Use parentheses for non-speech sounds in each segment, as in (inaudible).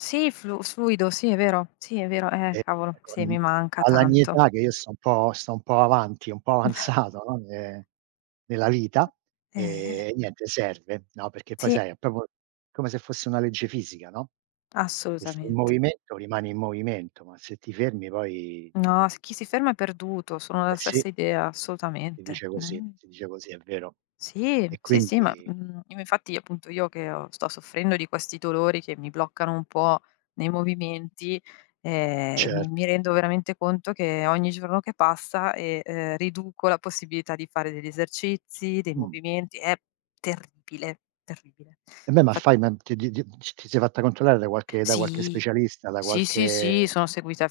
Sì, flu fluido, sì, è vero, sì, è vero. Eh, E cavolo, e sì, con mi manca alla mia tanto. età che io sto un po' sto un po' avanti, un po' Mh. (chuckles) avanzato, no, ne nella vita, Eh-eh. ehm, niente, serve, no, perché poi Sì. sai è proprio come se fosse una legge fisica, no. Se sei in Assolutamente. movimento rimani in movimento, ma se ti fermi poi No, s chi si ferma è perduto, sono Eh, della sì. stessa idea, Si assolutamente. dice così, Mh. si dice così, è vero. Sì, E sì, sì, ma, quindi mhmm, im infatti appunto io che, uhm, sto soffrendo di questi dolori che mi bloccano un po' nei movimenti, ehm, mi mi Certo. rendo veramente conto che ogni giorno che passa, e, ehm, riduco la possibilità di fare degli esercizi, dei Mh. movimenti. È terribile, terribile. Eh, beh, ma Fat fai ma ti ti ti c ti sei fatta controllare da qualche da qualche Sì, specialista, da sì, sì, sì, qualche sono seguita da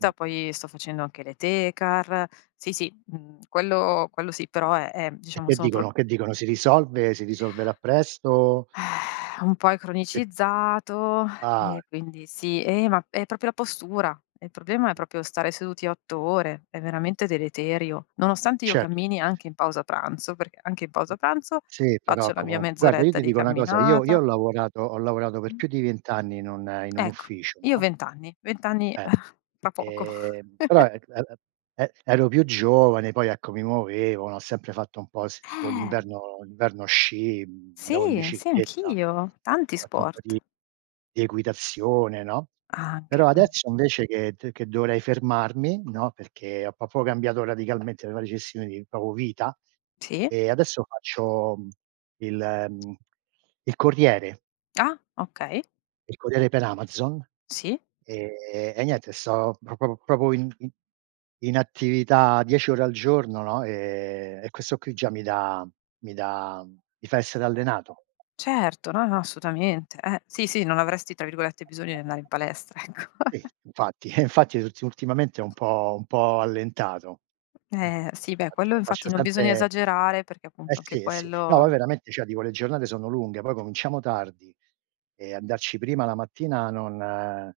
Mh. poi sto facendo anche le tecar. Sì, sì, mhmm, quello quello sì, però è, ehm, E diciamo che sono pro dicono che dicono? Si risolve, si risolverà presto? (sighs) Un po' è Che dico cronicizzato ah. e quindi sì. Eh, ma è proprio la postura. Il problema è proprio stare seduti 8 ore, è veramente deleterio. Nonostante io Certo, certo, cammini, sì. anche in pausa pranzo, perché anche in pausa pranzo Sì, faccio però la mia comunq guarda io mezz'oretta ti di dico una cosa: io io camminata ho lavorato ho lavorato per Mh. più di 20 anni in un in un Ecco, ufficio, io no? 20 anni, 20 anni, eh, Eh. fra poco. Ehm, però, (chuckles) er a a e ero più giovane, poi ecco mi muovevo, ho sempre fatto un po' s tipo Eh. l'inverno l'inverno sci, mhmm, andavo in Sì, sì, bicicletta, ho anch'io. Tanti fatto un po' di sport. di equitazione, no, però Anche, eh. adesso invece che t che dovrei fermarmi, no, perché ho proprio cambiato radicalmente la mia gestione di proprio vita, Sì. e adesso faccio il, mhmm, il corriere. Ah, okay. Il corriere per Amazon. Sì. Ehm, e niente, sto p pr proprio in in in attività 10 ore al giorno, no, e e questo qui già mi dà mi dà mi fa essere allenato. Certo, no, no, assolutamente. Eh, sì, sì, non avresti, tra virgolette, "bisogno" di andare in palestra, ecco. Sì, (chuckles) infatti, eh, infatti tutti ultimamente ho un po' un po' allentato. Mh. Eh, sì, beh, quello Faccio infatti faccio non bisogna sempre esagerare, perché eh appunto anche sì, eh sì. No, ma quello veramente cioè dico le giornate sono lunghe, poi cominciamo tardi e andarci prima la mattina non